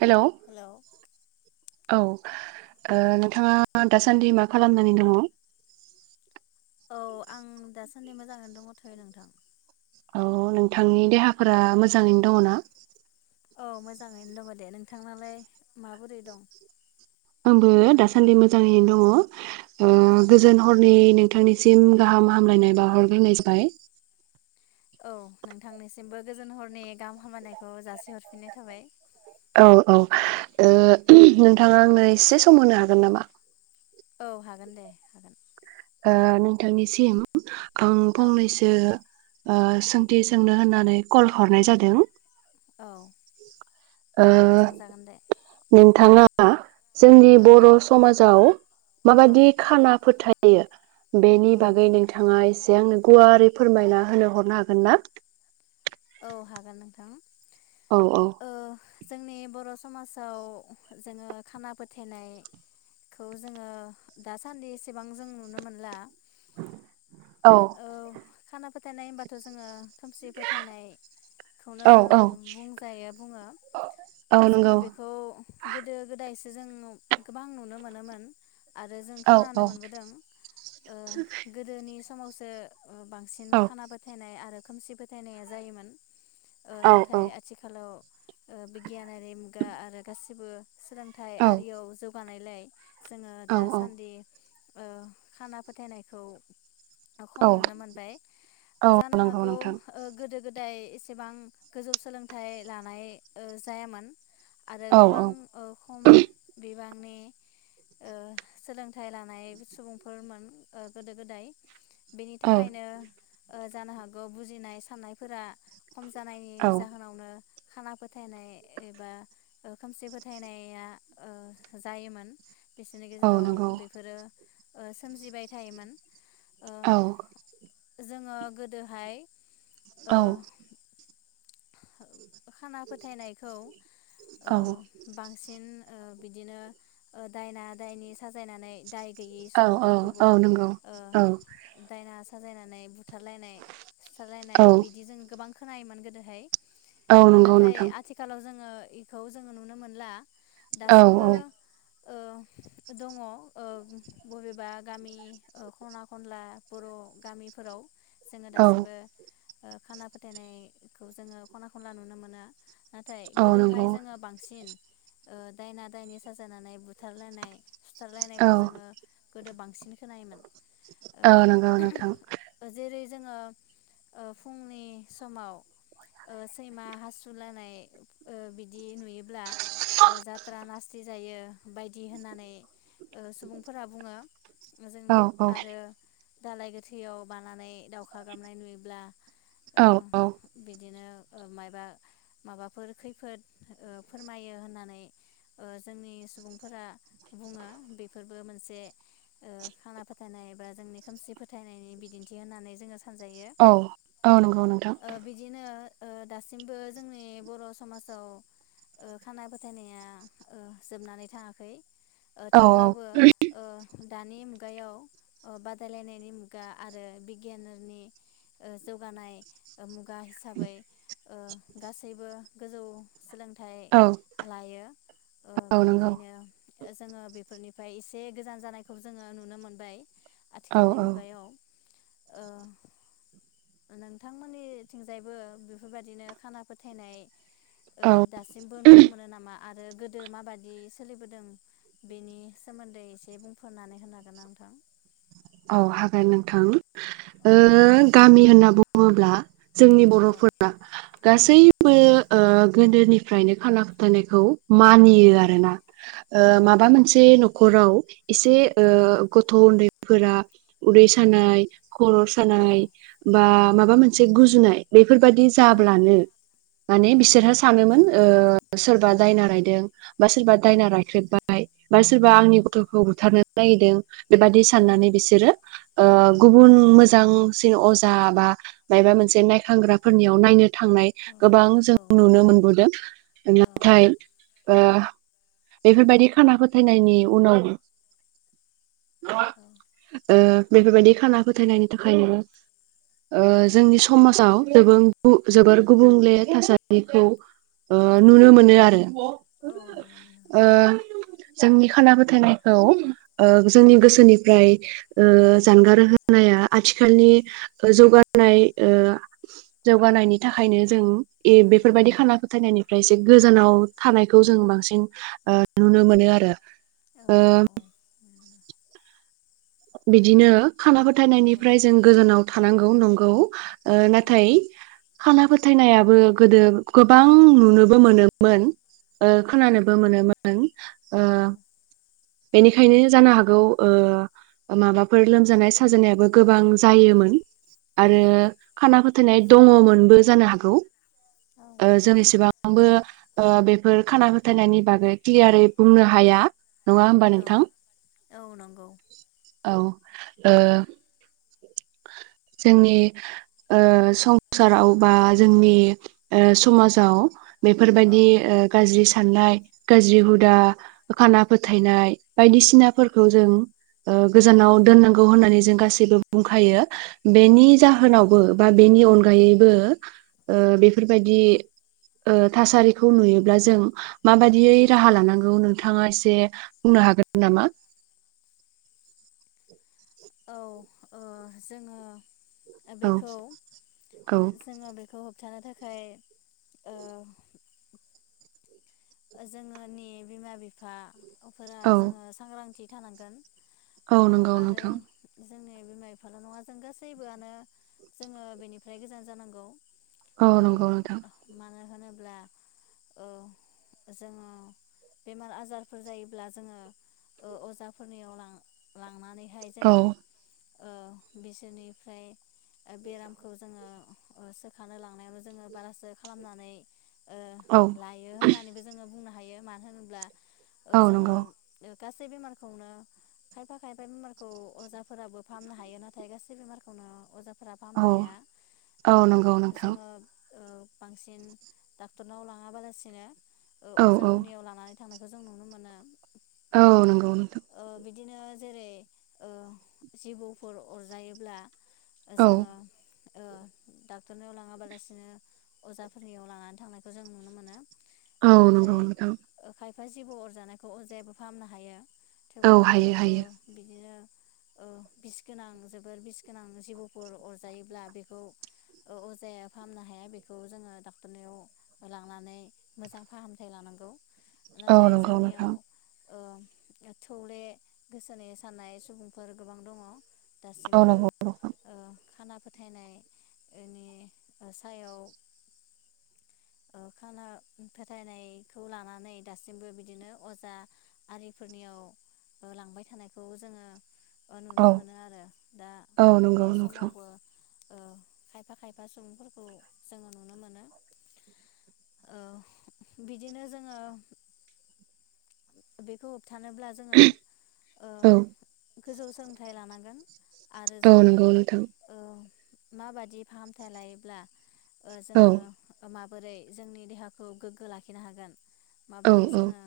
हेल' औ हेलौ ओ नोंथाङा दासान्दि मा खालामनानै दङ? औ आं दासान्दि मोजाङैनो दङथ'यो नोंथां। औ नोंथांनि देहाफोरा मोजाङैनो दङ ना? औ मोजाङैनो दङ दे नोंथांनालाय माबोरै दं? आंबो दासान्दि मोजाङैनो दङ। औ उम गोजोन हरनि नोंथांनिसिम गाहाम हामलायनाय बााहरग्रोनाय जाबाय। औ नोंथांनिसिमबो गोजोन हरनि गाहाम हामलायनायखौ जासिहरफिननाय थाबाय। औ औ औ नोंथाङा आंनो एसे सम हागोन नामा औ हागोन दे हागोन नोंथांनिसिम आं औ फंनैसो सोंथि सोंनो होननानै कल हरनाय जादों। औ‌ ओ सोंजागोन‌ दे। नोंथाङा जोंनि औ बर समाजाव औ माबाददि खाना फोथाय बेनि औ बागै नोंथाङा एसे आंनो गुवारै फोरमायना होनो हरनो हागोन ना। औ हागोन नोंथां। औ औ। ओ जोंनि बर समाजाव जोङो खाना फोथायनायखौ जोङो दासान्दि एसेबां जों नुनो मोनला औ खाना फोथायनाय होनबाथ जोङो खोमसि फोथायनायखौनो औ बुंजायो बुङो जोङो नंगौ बेखौ गोदो गोदाय जों गोबां नुनो मोनोमोन आरो जों औ खोनानो औ मोनबोदों ओ गोदोनि सोमावसो बांसिन औ खाना फोथायनाय आरो खोमसि फोथायनाया जायोमोन नाथाय आथिखालाव बिगियानारि मुगा आरो गासिबो सोलोंथाइ औ आरियाव जौगानाय लाय जोङो दासान्दि ओ खाना फोथायनायखौ खम औ नुनो मोनबाय ओ औ जानो नंगौ हागौ नोंथां ओ गोदो गोदाय एसेबां गोजौ सोलोंथाइ लानाय जायामोन। आरो औ औ गोबां ओ खम बे बिबांनि ओ सोलोंथाइ लानाय सुबुंफोरमोन ओ गोदो गोदाय बेनि औ थाखायनो ओ जानो हागौ बुजिनाय साननायफोरा खम जानायनि औ जाहोनावनो खाना फोथायनाय एबा खोमसि फोथायनाया जायोमोन बिसोरनि औ गेजेराव नंगौ बेफोरो ओ सोमजिबाय थायोमोन ओ औ जोङो गोदोहाय औ ओ खाना फोथायनायखौ ओ औ बांसिन ओ बिदिनो दायना दायनि साजायनानै दाय गैयै औ सुबुंफोरखौबो औ नंगौ ओ औ दायना साजायनानै बुथारलायनाय सुथारलायनाय औ बिदिजों गोबां खोनायोमोन गोदो हाय औ ओ नंगौ नाथाय नोंथां आथिखालाव जोङो इखौ जोङो नुनो मोनला औ दासिमबो औ ओ दङ बबेबा गामि ओ ख'ना खनला बर' गामिफोराव जोङो औ दासिमबो ओ खाना फोथायनाय खौ जोङो खना खनला नुनो मोनो नाथाय औ गोदोहाय नंगौ जोङो बांसिन ओ दायना दायनि साजायनानै बुथारलायनाय औ सुथारलायनायखौ जोङो गोदो बांसिन खोनायोमोन औ ओ नांगौ नोथां। जेरै जोङो ओ फुंनि समाव सैमा हासुलायनाय ओ बिदि नुयोब्ला जिथ्रा नासथि जायो बायदि होननानै ओ सुबुंफोरा बुङो जोंनो औ औ आरो दालाय गोथैयाव बानानै दावखा गाबनाय नुयोब्ला ओ औ-औ बिदिनो माबा माबाफोर खैफोद ओ फोरमायो होननानै जोंनि सुबुंफोरा बुङो बेफोरबो मोनसे खाना फोथायनाय बा जोंनि खोमसि फोथायनायनि बिदिन्थि होननानै जोङो सानजायो औ औ नंगौ नोंथां। ओ ओ बिदिनो दासिमबो जोंनि बर' समाजाव खाना फोथायनाया ओ जोबनानै थाङाखै। ओ औ थेवब्लाबो ओ दानि मुगायाव बादायलायनायनि मुगा आरो बिगियाननि जौगानाय ओ मुगा खुगा हिसाबै ओ गासैबो गोजौ सोलोंथाइ औ लायो ओ औ नंगौ बेनिखायनो जोङो बेफोरनिफ्राय एसे गोजान जानायखौ जोङो नुनो मोनबाय। औ आथिखालनि औ मुगायाव ओ नोंथांमोननि थिंजायबो बेफोरबायदिनो खाना फोथायनाय औ दासिमबो नुनो मोनो नामा? आरो गोदो मा बादि सोलिबोदों बेनि सोमोन्दै एसे बुंफोरनानै होनो हागोन नोंथां? औ हागोन नोंथां ओ औ गामि होनना बुङोब्ला? जोंनि औ बर'फोरा औ गासैबो ओ गोदोनिफ्रायनो खाना फोथायनायखौ मानियो औ आरोना ओ माबा मोनसे औ न'खराव इसे ओ औ गथ' उन्दै फोरा उदै औ सानाय खर' औ सानाय बा माबा मोनसे नाय बेफोरबायादि औ जाब्लानो माने बिसोरहा सानोमोन ओ सोरबा दायना रायदों बा सोरबा दायना रायख्रेबबाय बा सोरबा आंनि गथ'खौ बुथारनो जाहैदों बेबादि साननानै बिसोरो ओ गुबुन मोजांसिन अजा बा माबा मोनसे नायखांग्राफोरनियाव नायनो थांनाय गोबां जों नुनो मोनबोदों नाथाय ओ बेफोरबायदि खाना फोथायनायनि उनाव ओ बेफोरबायदि खाना फोथायनायनि थाखायनो जोंनि समाजाव जोबोर गुबुंले थासारिखौ ओ औ नुनो मोनो आरो औ नुनो मोनो ओ औ जोंनि खाना फोथायनायखौ ओ जोंनि औ गोसोनि ओमफ्राय ओ जानगार होनाया आथिखालनि जौगानाय ओ जौगानायनि थाखायनो जों एह औ बेफोरबायाददि खाना फोथायनायनि फ्राय जों गोजानाव थानायखौ जों बांसिन ओ नुनो मोनो आरो। औ ओ औ नुनो बिदिनो खाना मोनो औ फोथायनायनिफ्राय जों गोजानाव थानांगौ नंगौ ओ नाथाय खाना फोथायनायाबो गोदो गोबां नुनोबो मोनोमोन ओ खोनानोबो मोनोमोन ओ बेनिखायनो जानो हागौ ओ माबाफोर लोमजानाय साजानायाबो गोबां जायोमोन। आरो खाना फो थायनाय दङमोनबो जानो हागौ। ओ जों एसेबां आंबो ओ बेफोर खाना फोथायनायनि बागै क्लियारै बुंनो हाया। नङा होमबा औ नोंथां? औ नंगौ [inaudible] औ ओ जोंनि ओ संसाराव बा जोंनि ओ समाजाव औ बेफोरबायदि ओ गाज्रि सा ननाय गाज्रि हुदा खाना फोथायनाय बायदिसिनाफोरखौ जों ओ गोजानाव दोननांगौ होननानै जों गा सिबो बुंखायो। औ बेनि जाहोनावबो बा बेनि अनगायैबो बेफोरबायदि ओ थासारिखौ नुयोब्ला जों माबायदियै राहा लानांगौ नों थाङा एसे बुंनो हागोन नामा? औ ओ जोङो औ बेखौ औ जोङो बेखौ थानो थाखाय जोङोनि बिमा बिफा फोरा औ जोङो सांग्रांथि थानांगोन औ ओ नंगौ आरो नोंथां जोंनि बिमा बिफाल' नङा जों गासैबोआनो जोङो बेनिफ्राय गोजान जानांगौ। औ नंगौ नोंथां नो होनोब्ला ओ जोङो बेमार आजारफोर जायोब्ला जोङो ओ अजाफोरनियाव लां-लांनानै हाय औ जोङो ओ बिसोरनिफ्राय ओ बेरामखौ जोंङो ओसोखानो लांनायावनो जोंङो बारासो खालामनानै औ ओ लायो होननानैबो जोङो बुंनो हायो मानो होनोब्ला ओ औ जोंङो नंगौ ओ गासै बेमारखौनो खायफा खायफा बेमारखौ अजाफोराबो फाहामनो हायो नाथाय गासै बेमारखौनो अजा फोरा फाहामनो औ हाया औ ओ नंगौ नोंथां जोंङो ओ बांसिन डक्टरनाव लांङाबालासिनो ओ औ औ अजाफोरनियाव लानानै थांनायखौ जों नुनो मोनो औ नंगौ नोंथां। ओ बिदिनो जेरै ओ जिबौ फोर अरजायोब्ला ओ औ जोंङो ओ डाक्टर नियाव लांङा बालासिनो अजा फोरनियाव लानानै थांनायखौ जों नुनो मोनो। औ नंगौ नोथां। फा जिबौ अरजानायखौ अजायाबो फाहामनो हायो। औ थेवब्लाबो हायो ओ हायो बिदिनो ओ बिस गोनां जोबोर बिस गोनां जिबौ फोर अरजायोब्ला बेखौ ओ अजाया फाहामनो हाया बेखौ जोंङो डक्टर नियाव लांनानै मोजां फाहामथाय लानांगौ। औ नाथाय नंगौ जोंनियाव नोंथां ओ थौले गोसोनि साननाय सुबुंफोर गोबां दंङ। औ दासिमबो नंगौ ओ खाना फोथायनाय ओनि ओ सायाव ओ खाना फोथाय नायखौ लानानै दासिमबो बिदिनो अजा आरि फोरनियाव ओ लांबाय थानायखौ जोंङो ओ नुनो औ मोनो आरो दा औ नंगौ बे नोंथां समावबो ओ खायफा खायफा सुबुं फोरखौ जोंङो नुनो मोनो ओ बिदिनो जोंङो बेखौ थानोब्ला जोंङो ओ औ गोजौ सोलोंथाइ लानांगोन। आरो औ जोंङो नंगौ नोंथां ओ माबादि फाहामथाय लायोब्ला ओ औ जोंङो माब बोरै जोंनि देहाखौ गोग गो लाखिनो हागोन। औ माबोरै औ जोंङो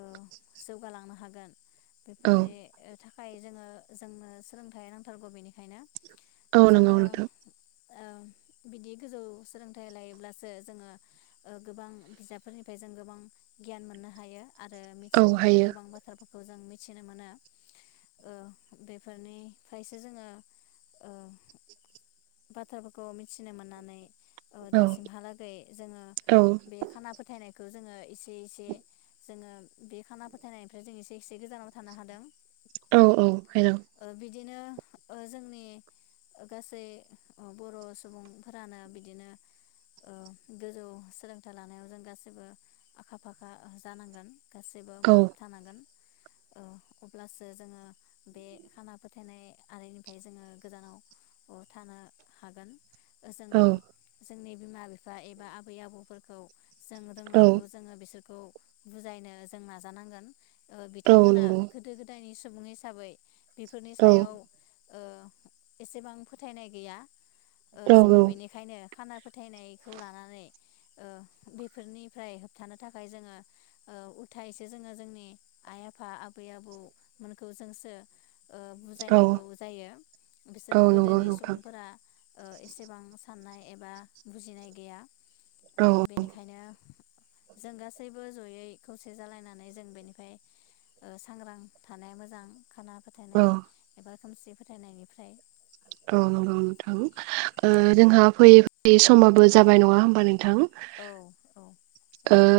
औ जौगालांनो हागोन? बेफोर औ नि ओ थाख थाखाय जोङो जोंनो सोलोंथाइ नांथारगौ बेनिखायनो औ नंगौ जोङो नोंथां ओ बिदि गोजौ सोलोंथाइ लायोब्लासो जोङो ओ गोबां बिजाब फोरनिफ्राय जों गोबां गियान मोननो हायो। आरो औ मिथियै हायो गोबां बोथ्रा फोर खौ जों मिथिनो मोनो ओ बेफोर निफ्रायसो जोङो ओ बाथ्रा फोरखौ मिथिनो मोननानै औ दासिमहा लागै जोङो औ बे फोथायनायखौ जोङो एसे एसे जोङो बे खाना फोथाय नायनिफ्राय जों एसे एसे गोजानाव थानो हादों। औ औ हेल' ओ बिदिनो जोंनि गासै बर' सुबुंफोरानो बिदिनो गोजौ सोलोंथाइ लानायाव जों गाससिबो आखा फाखा जानांगोन गासैबो औ मुखुब थानांगोन अब्लासो जोङो बे खाना फोथायनाय आरिनिफ्राय जोङो गोजानाव थानो हागोन जोङो जोंनि बिमा बिफा एबा आबै आबौ खौ जों औ रोंनायखौ जोङो बिसोरखौ खौ बुजायनो जों नाजानांगोन औ बिथांमोना नंगौ गोदो गोदायनि सुबुं हिसाबै बेफोरनि औ सायाव एसेबां फोथायनाय गैया दैया जोङो औ बेनिखायनो खाना फोथायनायखौ लानानै बेफोरनिफ्राय होबथानो थाखाय जोङो उथायसो जोङो जोंनि आइ आफा आबै आबौमोनखौ जोंसो औ बुजायनांगौ जायो औ बिसोर नंगौ गोदोनि नोंथां सुबुंफोरा एसेबां साननाय एबा बुजिनाय गैया औ बेनिखायनो जों गासैबो जयै खौसे जालायनानै जों बेनिफ्राय सांग्रां थानाया मोजां खाना औ फोथायनाय एबा खोमसि फोथायनायनिफ्राय औ नंगौ नोंथां जोंहा फैयै फैयै समाबो जाबाय नङा होमबानो थां औ औ ओ जाबाय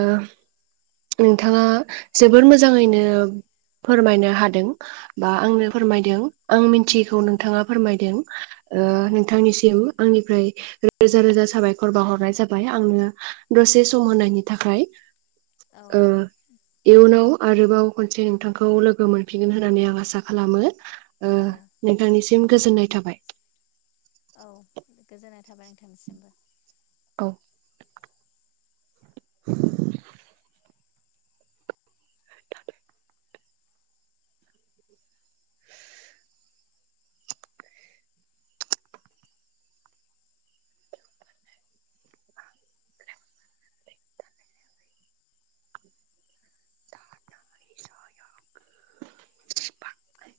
नोंथाङा। जोबोर औ मोजाङैनो। फोरमायनो हादों। बा औ आंनो फोरमायदों आं औ मिथियैखौ नोंथाङा फोरमायदों ओ औ नोंथांनिसिम। आंनिफ्राय रोजा रोजा साबायखर बाउहरनाय जाबाय आंनो। दसे सम होनायनि थाखाय। औ ओ इउन नाव आरोबाव खनसे नोंथांखौ लोगो मोनफिनगोन होननानै आं आसा खालामो। ओ औ नोंथांनि गोजोननाय थाबाय औ गोजोननाय थाबाय नोंथांनिसिमबो। औ [inaudible] औ